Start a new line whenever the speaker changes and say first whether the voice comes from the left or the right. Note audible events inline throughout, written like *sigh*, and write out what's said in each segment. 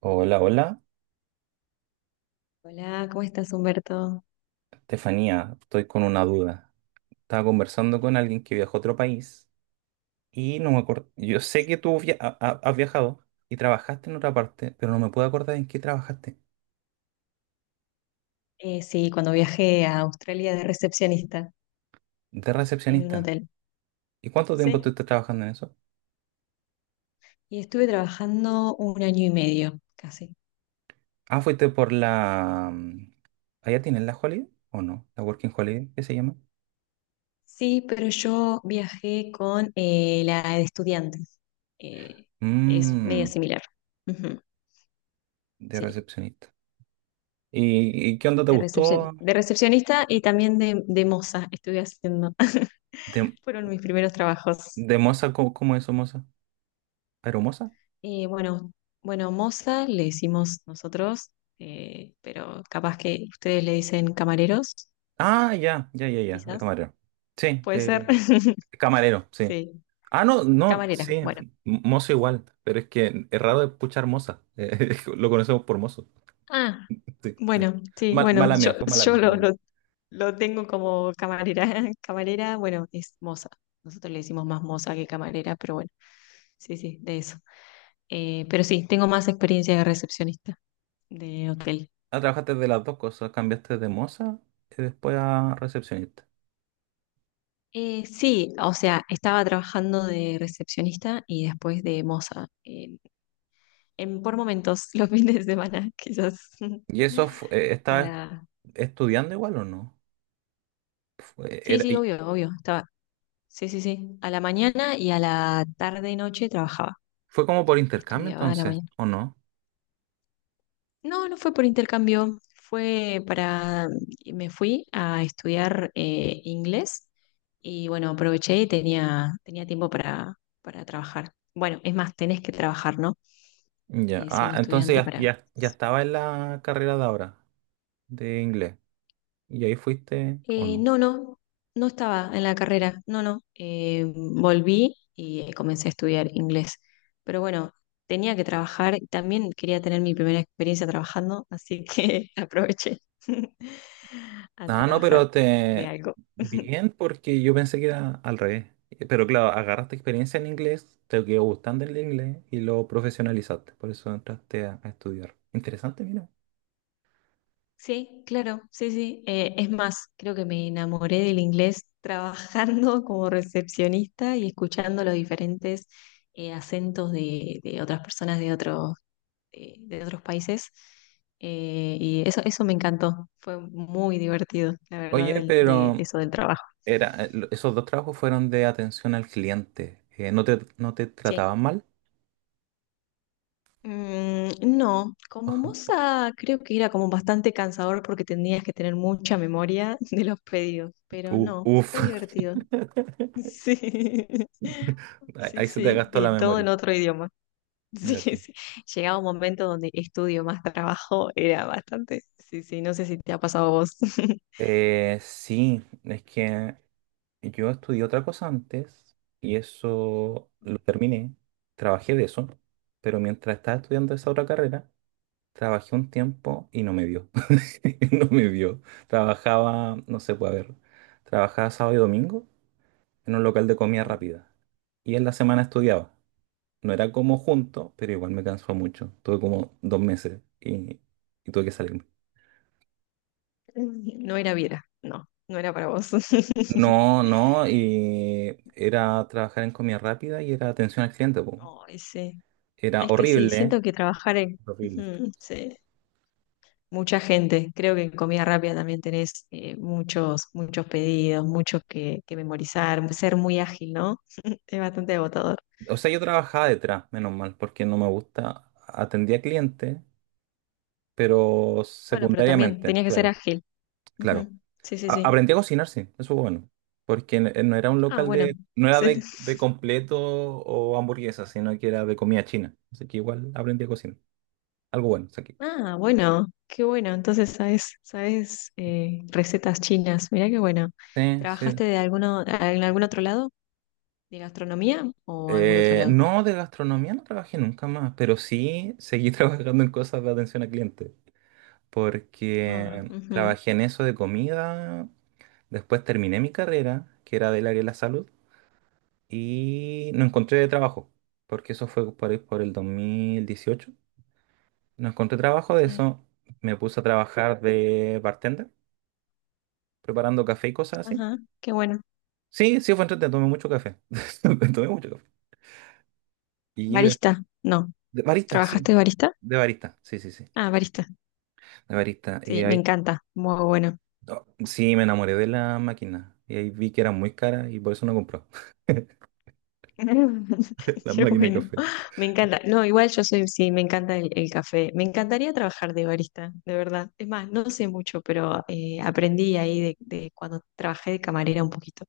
right: Hola, hola,
left: Hola, ¿cómo estás, Humberto?
right: Estefanía, estoy con una duda. Estaba conversando con alguien que viajó a otro país y no me acuerdo. Yo sé que tú has viajado y trabajaste en otra parte, pero no me puedo acordar en qué trabajaste.
left: Sí, cuando viajé a Australia de recepcionista
right: De
left: en un
right: recepcionista.
left: hotel.
right: ¿Y cuánto tiempo
left: Sí.
right: estuviste trabajando en eso?
left: Y estuve trabajando un año y medio, casi.
right: Ah, fuiste por la... ¿Allá tienen la Holiday o no? ¿La Working Holiday? ¿Qué se llama?
left: Sí, pero yo viajé con la de estudiantes. Eh, es
right: Mmm,
left: media similar. Ujú,
right: de
left: sí,
right: recepcionista. ¿Y qué onda te
left: de recepción,
right: gustó?
left: de recepcionista y también de moza estuve haciendo.
right: ¿De,
left: *laughs* Fueron mis primeros trabajos.
right: de moza? Cómo es moza? ¿Aeromoza?
left: Bueno, bueno, moza le decimos nosotros, pero capaz que ustedes le dicen camareros,
right: Ah, ya, ya, ya, ya, de
left: quizás,
right: camarero. Sí,
left: puede ser.
right: de
left: *laughs*
right: camarero, sí.
left: Sí,
right: Ah, no, no,
left: camarera,
right: sí,
left: bueno.
right: mozo igual, pero es que es raro escuchar moza. *laughs* Lo conocemos por mozo.
left: Ah,
right: Sí, ya.
left: bueno, sí, bueno,
right: Mala
left: yo,
right: mía, fue mala
left: yo
right: mía,
left: lo,
right: mala mía.
left: lo- lo tengo como camarera. *laughs* Camarera, bueno, es moza. Nosotros le decimos más moza que camarera, pero bueno, sí, sí, de eso. Pero sí, tengo más experiencia de recepcionista de hotel.
right: Ah, trabajaste de las dos cosas, cambiaste de moza y después a recepcionista.
left: Sí, o sea, estaba trabajando de recepcionista y después de moza, por momentos, *laughs* los fines de semana, quizás, *laughs*
right: ¿Y eso estabas
left: para...
right: estudiando igual o no? Fue,
left: Sí,
right: era-
left: sí,
right: y-
left: obvio, obvio, estaba... Sí, sí, sí, a la mañana y a la tarde y noche trabajaba,
right: Fue como por intercambio
left: estudiaba a la
right: entonces,
left: mañana.
right: ¿o no?
left: No, no fue por intercambio, fue para... Me fui a estudiar inglés y bueno, aproveché y tenía tiempo para trabajar. Bueno, es más, tenés que trabajar, ¿no?
right: Ya, ah,
left: Siendo
right: entonces
left: estudiante
right: ya,
left: para
right: ya, ya estaba en la carrera de ahora, de inglés. ¿Y ahí fuiste o no?
left: No, no, no estaba en la carrera, no, no. Volví y comencé a estudiar inglés. Pero bueno, tenía que trabajar y también quería tener mi primera experiencia trabajando, así que *laughs* aproveché *laughs* a
right: Ah, no,
left: trabajar
right: pero
left: de
right: te...
left: algo.
right: Bien, porque yo pensé que era al revés. Pero claro, agarraste experiencia en inglés, te quedó gustando el inglés y lo profesionalizaste. Por eso entraste a estudiar. Interesante, mira.
left: Sí, claro, sí, sí. Es más, creo que me enamoré del inglés trabajando *laughs* como recepcionista y escuchando los diferentes acentos de otras personas de otros países. Y eso me encantó. Fue muy divertido, la verdad,
right: Oye,
left: de
right: pero
left: eso del trabajo.
right: esos dos trabajos fueron de atención al cliente. No te
left: Sí.
right: trataban mal?
left: Mm, no, como
right: *laughs*
left: moza creo que era como bastante cansador porque tenías que tener mucha memoria *laughs* de los pedidos, pero no,
right: Uf.
left: fue divertido.
right: *laughs*
left: Sí, *laughs*
right: Ahí
left: sí,
right: ahí se te
left: sí,
right: gastó la
left: y todo
right: memoria.
left: en otro idioma. *laughs* Sí,
right: Mira tú.
left: sí. Llegaba un momento donde estudio más trabajo, era bastante. Sí, sí, no sé si te ha pasado a vos. *laughs*
right: Sí, es que yo estudié otra cosa antes y eso lo terminé, trabajé de eso, pero mientras estaba estudiando esa otra carrera, trabajé un tiempo y no me dio. *laughs* No me dio. Trabajaba, no sé, puede ver, trabajaba sábado y domingo en un local de comida
left: Sí. *laughs*
right: rápida y en la semana estudiaba. No era como junto, pero igual me cansó mucho. Tuve como 2 meses y tuve que salirme.
left: No era vida, no, no era para vos. *laughs*
right: No, no, y era trabajar en comida rápida y era atención al cliente, po.
left: Ay, sí.
right: Era
left: Es que sí,
right: horrible,
left: siento que trabajar en...
right: horrible.
left: Ujú, sí. Mucha gente. Creo que en comida rápida también tenés muchos, muchos pedidos, muchos que memorizar, ser muy ágil, ¿no? *laughs* Es bastante agotador.
right: O sea, yo trabajaba detrás, menos mal, porque no me gusta. Atendía clientes, pero
left: Bueno, pero también
right: secundariamente,
left: tenías que ser
right: claro,
left: ágil.
right: claro.
left: Ujú. Sí, sí, sí.
right: Aprendí a cocinar, sí, eso fue bueno. Porque no era un
left: Ah,
right: local
left: bueno.
right: de, no era
left: Sí.
right: de
left: *laughs*
right: completo o hamburguesas, sino que era de comida china. Así que igual aprendí a cocinar. Algo bueno, saqué.
left: Ah, bueno, qué bueno. Entonces sabes recetas chinas. Mirá qué bueno.
right: Sí,
left: ¿Trabajaste
right: sí.
left: de alguno, en algún otro lado? ¿De gastronomía o algún otro lado?
right: No, de gastronomía no trabajé nunca más, pero sí seguí *laughs* trabajando en cosas de atención a clientes.
left: Ah,
right: Porque
left: ujú,
right: trabajé en eso de comida, después terminé mi carrera, que era del área de la salud, y no encontré trabajo, porque eso fue por ahí por el 2018. No encontré trabajo de
left: sí.
right: eso, me puse a trabajar de bartender, preparando café y cosas así.
left: Ajá, qué bueno.
right: Sí, sí fue entretenido, tomé mucho café, *laughs* tomé mucho café. Y de,
left: Barista, no.
right: de barista, sí,
left: ¿Trabajaste de barista?
right: de barista, sí, sí, sí,
left: Ah, barista.
right: de barista. Y
left: Sí, me
right: ahí,
left: encanta. Muy bueno.
right: no, sí, me enamoré de la máquina, y ahí vi que era muy cara y por eso no compró. *laughs*
left: *laughs*
right: Las
left: Qué
right: máquinas de
left: bueno.
right: café.
left: Me encanta. No, igual yo soy, sí, me encanta el café. Me encantaría trabajar de barista, de verdad. Es más, no sé mucho, pero aprendí ahí de cuando trabajé de camarera un poquito.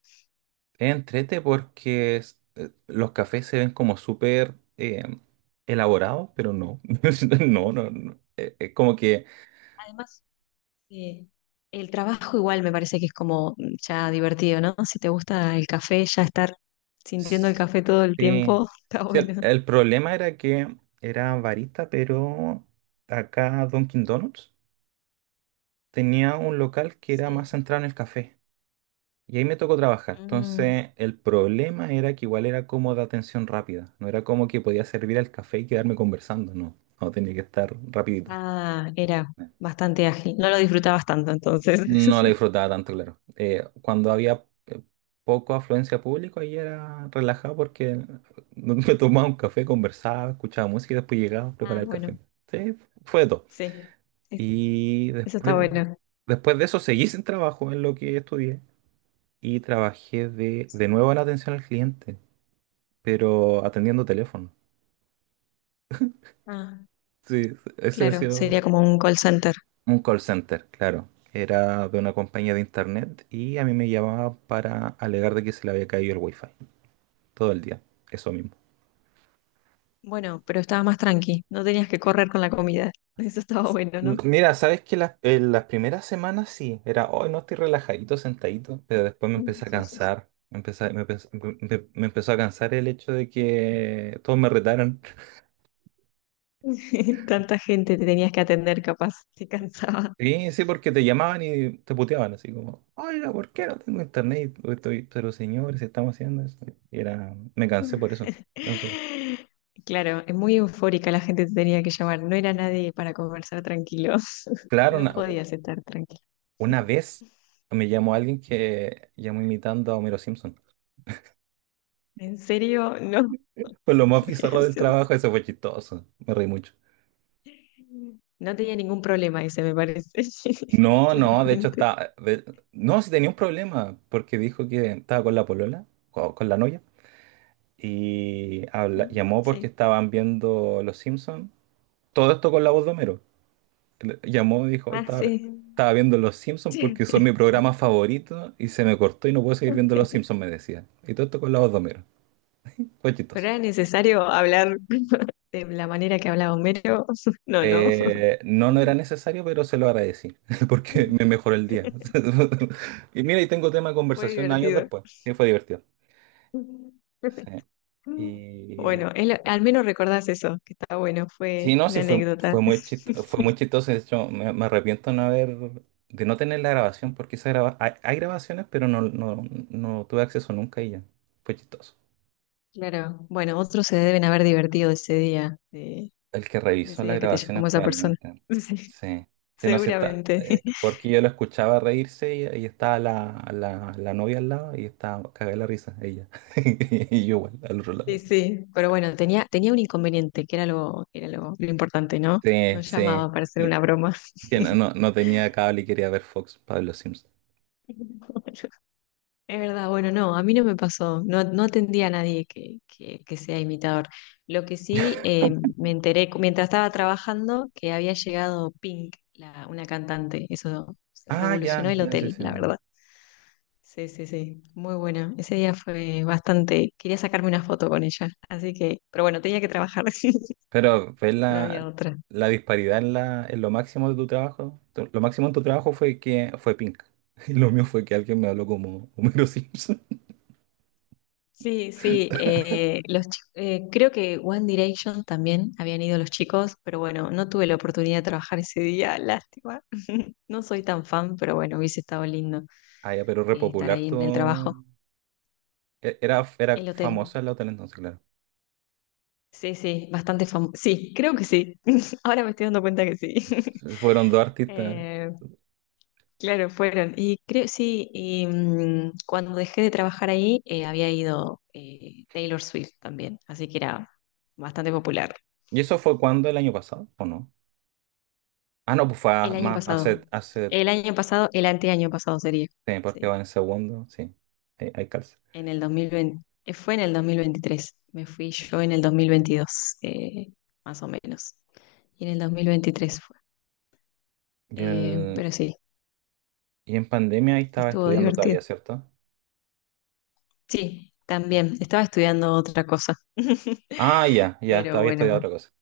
right: Es entrete porque los cafés se ven como súper elaborados, pero no. *laughs* No, no, no. Es como que.
left: Además, eh, el trabajo igual me parece que es como ya divertido, ¿no? Si te gusta el café, ya estar sintiendo el café todo el
right: Sí.
left: tiempo, *laughs* está
right: Sí,
left: bueno.
right: el problema era que era barista, pero acá Dunkin' Donuts tenía un local que era
left: Sí.
right: más centrado en el café. Y ahí me tocó trabajar.
left: Mm.
right: Entonces, el problema era que igual era como de atención rápida. No era como que podía servir el café y quedarme conversando. No, no tenía que estar rapidito.
left: Ah, era bastante ágil. No lo disfrutabas tanto entonces.
right: No la
left: *laughs*
right: disfrutaba tanto, claro. Cuando había poco afluencia de público, ahí era relajado porque *laughs* me tomaba un café, conversaba, escuchaba música y después llegaba a
left: Ah,
right: preparar el café.
left: bueno,
right: Sí, fue de todo.
left: sí. Es-
right: Y
left: Eso está
right: después,
left: bueno.
right: después de eso seguí *laughs* sin trabajo en lo que estudié y trabajé de
left: Sí.
right: nuevo en atención al cliente, pero atendiendo teléfono.
left: Ah,
right: Sí, ese ha
left: claro,
right: sido
left: sería como un call center.
right: un call center, claro. Era de una compañía de internet y a mí me llamaban para alegar de que se le había caído el wifi todo el día, eso mismo.
left: Bueno, pero estaba más tranqui. No tenías que correr con la comida. *laughs* Eso estaba bueno, ¿no?
right: Mira, sabes que en las primeras semanas sí, era, hoy no estoy relajadito, sentadito, pero después me empecé a cansar, me empezó a cansar el hecho de que todos me retaran. *laughs*
left: *laughs* Tanta gente te tenías que atender, capaz, te cansaba.
right: Sí, sí, porque te llamaban y te puteaban, así como, oiga, ¿por qué no tengo internet? O estoy, pero señores, estamos haciendo eso. Y era, me cansé por eso. No sé.
left: *laughs* Claro, es muy eufórica la gente te tenía que llamar. No era nadie para conversar tranquilo. *laughs*
right: Claro,
left: No podías estar tranquilo.
right: una
left: *laughs*
right: vez me llamó alguien que llamó imitando a Homero Simpson.
left: ¿En serio? No.
right: Fue lo más
left: *laughs*
right: bizarro del
left: Gracioso.
right: trabajo, eso fue chistoso, me reí mucho.
left: No tenía ningún problema ese, me parece. *laughs*
right: No, no, de hecho
left: Claramente.
right: estaba... de- No, sí tenía un problema, porque dijo que estaba con la polola, la novia, y
left: Mm,
right: llamó porque
left: sí.
right: estaban viendo Los Simpsons, todo esto con la voz de Homero. Llamó y dijo, "Hoy
left: Ah,
right: estaba,
left: sí.
right: estaba viendo Los Simpsons
left: Sí.
right: porque son mi programa favorito, y se me cortó y no puedo seguir viendo Los
left: *laughs*
right: Simpsons", me decía. Y todo esto con la voz de Homero, fue
left: Pero
right: chistoso.
left: era necesario hablar *laughs* de la manera que hablaba Homero. *laughs* No, no.
right: No, no era necesario, pero se lo agradecí, *laughs* porque me mejoró el día.
left: *laughs*
right: *laughs* Y mira, y tengo tema de
left: Fue
right: conversación años
left: divertido.
right: después. Sí, fue divertido. Sí.
left: Bueno,
right: Y
left: al menos recordás eso, que está bueno, fue
right: sí, no,
left: una
right: sí, fue,
left: anécdota.
right: fue muy chistoso, fue muy chistoso. De hecho, me arrepiento no haber, de no tener la grabación, porque esa hay, hay grabaciones, pero no, no, no tuve acceso nunca y ya. Fue chistoso.
left: Claro, bueno, otros se deben haber divertido ese día, de,
right: El que
left: de
right: revisó
left: ese
right: las
left: día que te
right: grabaciones
left: llamó esa persona.
right: probablemente.
left: *laughs*
right: Sí, sí,
left: Sí,
right: no, sí está.
left: seguramente.
right: Porque yo lo escuchaba reírse y estaba la novia al lado y estaba cagada la risa, ella. *laughs* Y yo igual, al otro
left: Sí,
right: lado.
left: sí, pero bueno, tenía un inconveniente, que era lo, que era lo importante, ¿no? No
right: Sí,
left: llamaba
right: sí.
left: para hacer
right: Que,
left: una broma.
right: que no, no, no tenía
left: *laughs*
right: cable y quería ver Fox, Pablo Simpson.
left: Bueno, es verdad, bueno, no, a mí no me pasó, no, no atendí a nadie que sea imitador. Lo que sí me enteré mientras estaba trabajando que había llegado Pink, una cantante, eso
right: Ah,
left: revolucionó
right: ya,
left: el
right: ya, sí,
left: hotel,
right: sí.
left: la
right: No.
left: verdad. Sí, sí, sí, muy buena. Ese día fue bastante, quería sacarme una foto con ella, así que, pero bueno, tenía que trabajar, *laughs*
right: Pero ¿ves
left: no había otra.
right: la disparidad en, en lo máximo de tu trabajo? Lo máximo en tu trabajo fue que fue Pink. *laughs* Y lo mío fue que alguien me habló como Homero Simpson.
left: Sí, sí, creo que One Direction también habían ido los chicos, pero bueno, no tuve la oportunidad de trabajar ese día, *laughs* lástima. *laughs* No soy tan fan, pero bueno, hubiese estado lindo
right: Ah, ya, pero
left: estar
right: repopular
left: ahí
right: tú.
left: en el trabajo.
right: Era, era
left: El hotel,
right: famosa la otra entonces, claro.
left: sí, sí, bastante famoso. Sí, creo que sí. *laughs* Ahora me estoy dando cuenta que sí. *laughs*
right: Entonces fueron dos artistas.
left: Eh, claro, fueron. Y creo, sí, y cuando dejé de trabajar ahí, había ido Taylor Swift también, así que era bastante popular.
right: ¿Y eso fue cuando? ¿El año pasado? ¿O no? Ah, no, pues
left: El año
right: más
left: pasado.
right: hace, hace
left: El año pasado, el anteaño pasado sería.
right: sí, porque
left: Sí.
right: va en segundo. Sí, hay calza.
left: En el 2020. Fue en el 2023. Me fui yo en el 2022, eh, más o menos. Y en el 2023 fue.
right: Y, el,
left: Pero sí,
right: y en pandemia ahí estaba
left: estuvo
right: estudiando
left: divertido.
right: todavía, ¿cierto?
left: Sí,
right: Sí.
left: también. Estaba estudiando otra cosa. *laughs*
right: Ah, ya, ya,
left: Pero
right: todavía estudiando
left: bueno,
right: otra cosa.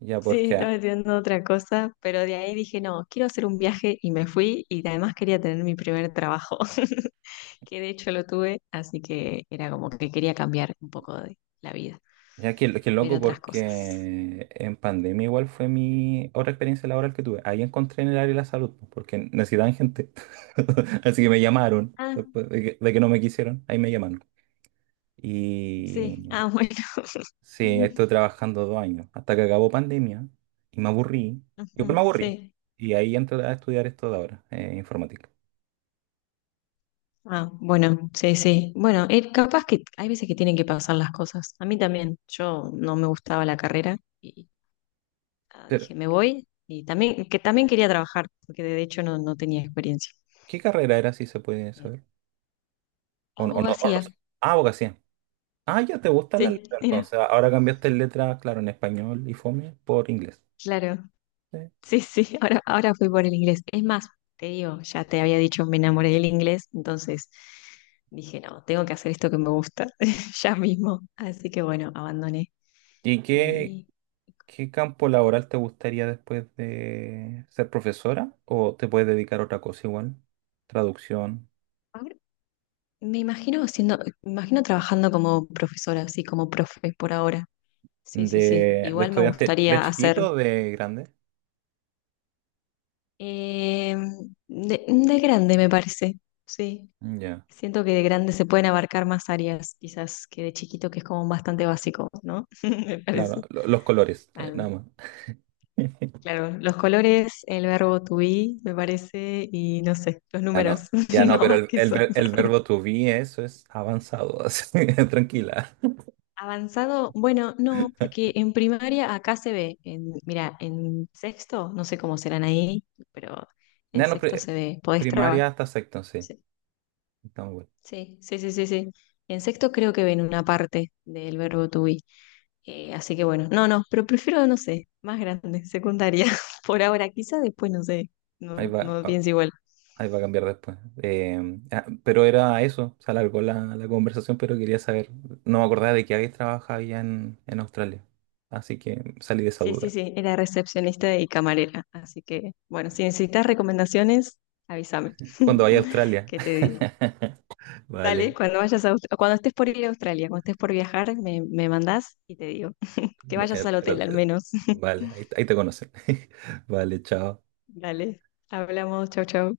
right: Ya,
left: sí,
right: porque
left: estaba estudiando otra cosa. Pero de ahí dije, no, quiero hacer un viaje y me fui. Y además quería tener mi primer trabajo. *laughs* Que de hecho lo tuve, así que era como que quería cambiar un poco de la vida,
right: Ya que
left: ver
right: loco
left: otras cosas.
right: porque en pandemia igual fue mi otra experiencia laboral que tuve. Ahí encontré en el área de la salud, pues, porque necesitaban gente. *laughs* Así que me llamaron,
left: Ah,
right: después de que no me quisieron, ahí me llamaron.
left: sí, ah,
right: Y
left: bueno.
right: sí, estoy
left: *laughs*
right: trabajando 2 años, hasta que acabó pandemia y me aburrí. Igual
left: Ujú,
right: me aburrí.
left: sí.
right: Y ahí entré a estudiar esto de ahora, informática.
left: Ah, bueno, sí, sí. Bueno, capaz que hay veces que tienen que pasar las cosas. A mí también, yo no me gustaba la carrera y
right: Pero,
left: dije, me voy. Y también, que también quería trabajar, porque de hecho no, no tenía experiencia.
right: ¿qué carrera era, si se puede
left: Eh,
right: saber? O no, o no- o
left: Abogacía,
right: no- sé. Ah, abogacía. Ah, ya te gustan las
left: sí,
right: letras,
left: era,
right: entonces. Ahora cambiaste letras, claro, en español y fome por inglés.
left: claro.
right: Sí.
left: Sí, sí, *laughs* ahora, ahora fui por el inglés. Es más, te digo, ya te había dicho, me enamoré del inglés, entonces dije, no, tengo que hacer esto que me gusta *laughs* ya mismo. Así que bueno, abandoné.
right: ¿Y qué,
left: Y
right: qué campo laboral te gustaría después de ser profesora? ¿O te puedes dedicar a otra cosa igual? Traducción
left: ahora me imagino trabajando como profesora, así como profe por ahora. Sí, sí, sí.
right: de
left: Igual me
right: estudiante de
left: gustaría hacer
right: chiquito o de grande.
left: eh, de grande, me parece. Sí.
right: Ya,
left: Siento que de grande se pueden abarcar más áreas, quizás que de chiquito, que es como bastante básico, ¿no? *laughs* Me
right: claro,
left: parece.
right: los colores, nada
left: Al-
right: más. *laughs*
left: claro, los colores, el verbo to be, me parece, y no sé, los
right: Ya
left: números,
right: no, ya
left: *laughs*
right: no,
left: no
right: pero
left: más que eso.
right: el verbo to be, eso es avanzado, *laughs* así, tranquila.
left: Avanzado, bueno, no, porque en primaria acá se ve, mira, en sexto, no sé cómo serán ahí, pero en
right: Ya no,
left: sexto se ve, podés trabajar.
right: primaria hasta sexto, sí.
left: Sí,
right: Estamos bien.
left: sí, sí, sí, sí. Sí. En sexto creo que ven una parte del verbo to be. Así que bueno, no, no, pero prefiero, no sé, más grande, secundaria, *laughs* por ahora, quizá después, no sé,
right: Ahí
left: no,
right: va.
left: no pienso igual.
right: Ahí va a cambiar después. Pero era eso, se alargó la conversación, pero quería saber, no me acordaba de que habéis trabajado allá en Australia. Así que salí de esa
left: Sí, sí,
right: duda.
left: sí, era recepcionista y camarera, así que bueno, si necesitas recomendaciones, avísame,
right: Cuando vaya a
left: *laughs*
right: Australia.
left: que te digo.
right: *laughs*
left: Dale,
right: Vale,
left: cuando estés por ir a Australia, cuando estés por viajar, me mandás y te digo, *laughs* que vayas al
right: el
left: hotel al
right: hotel.
left: menos. *laughs*
right: Vale, ahí, ahí te conocen. *laughs* Vale, chao.
left: Dale, hablamos, chau, chau.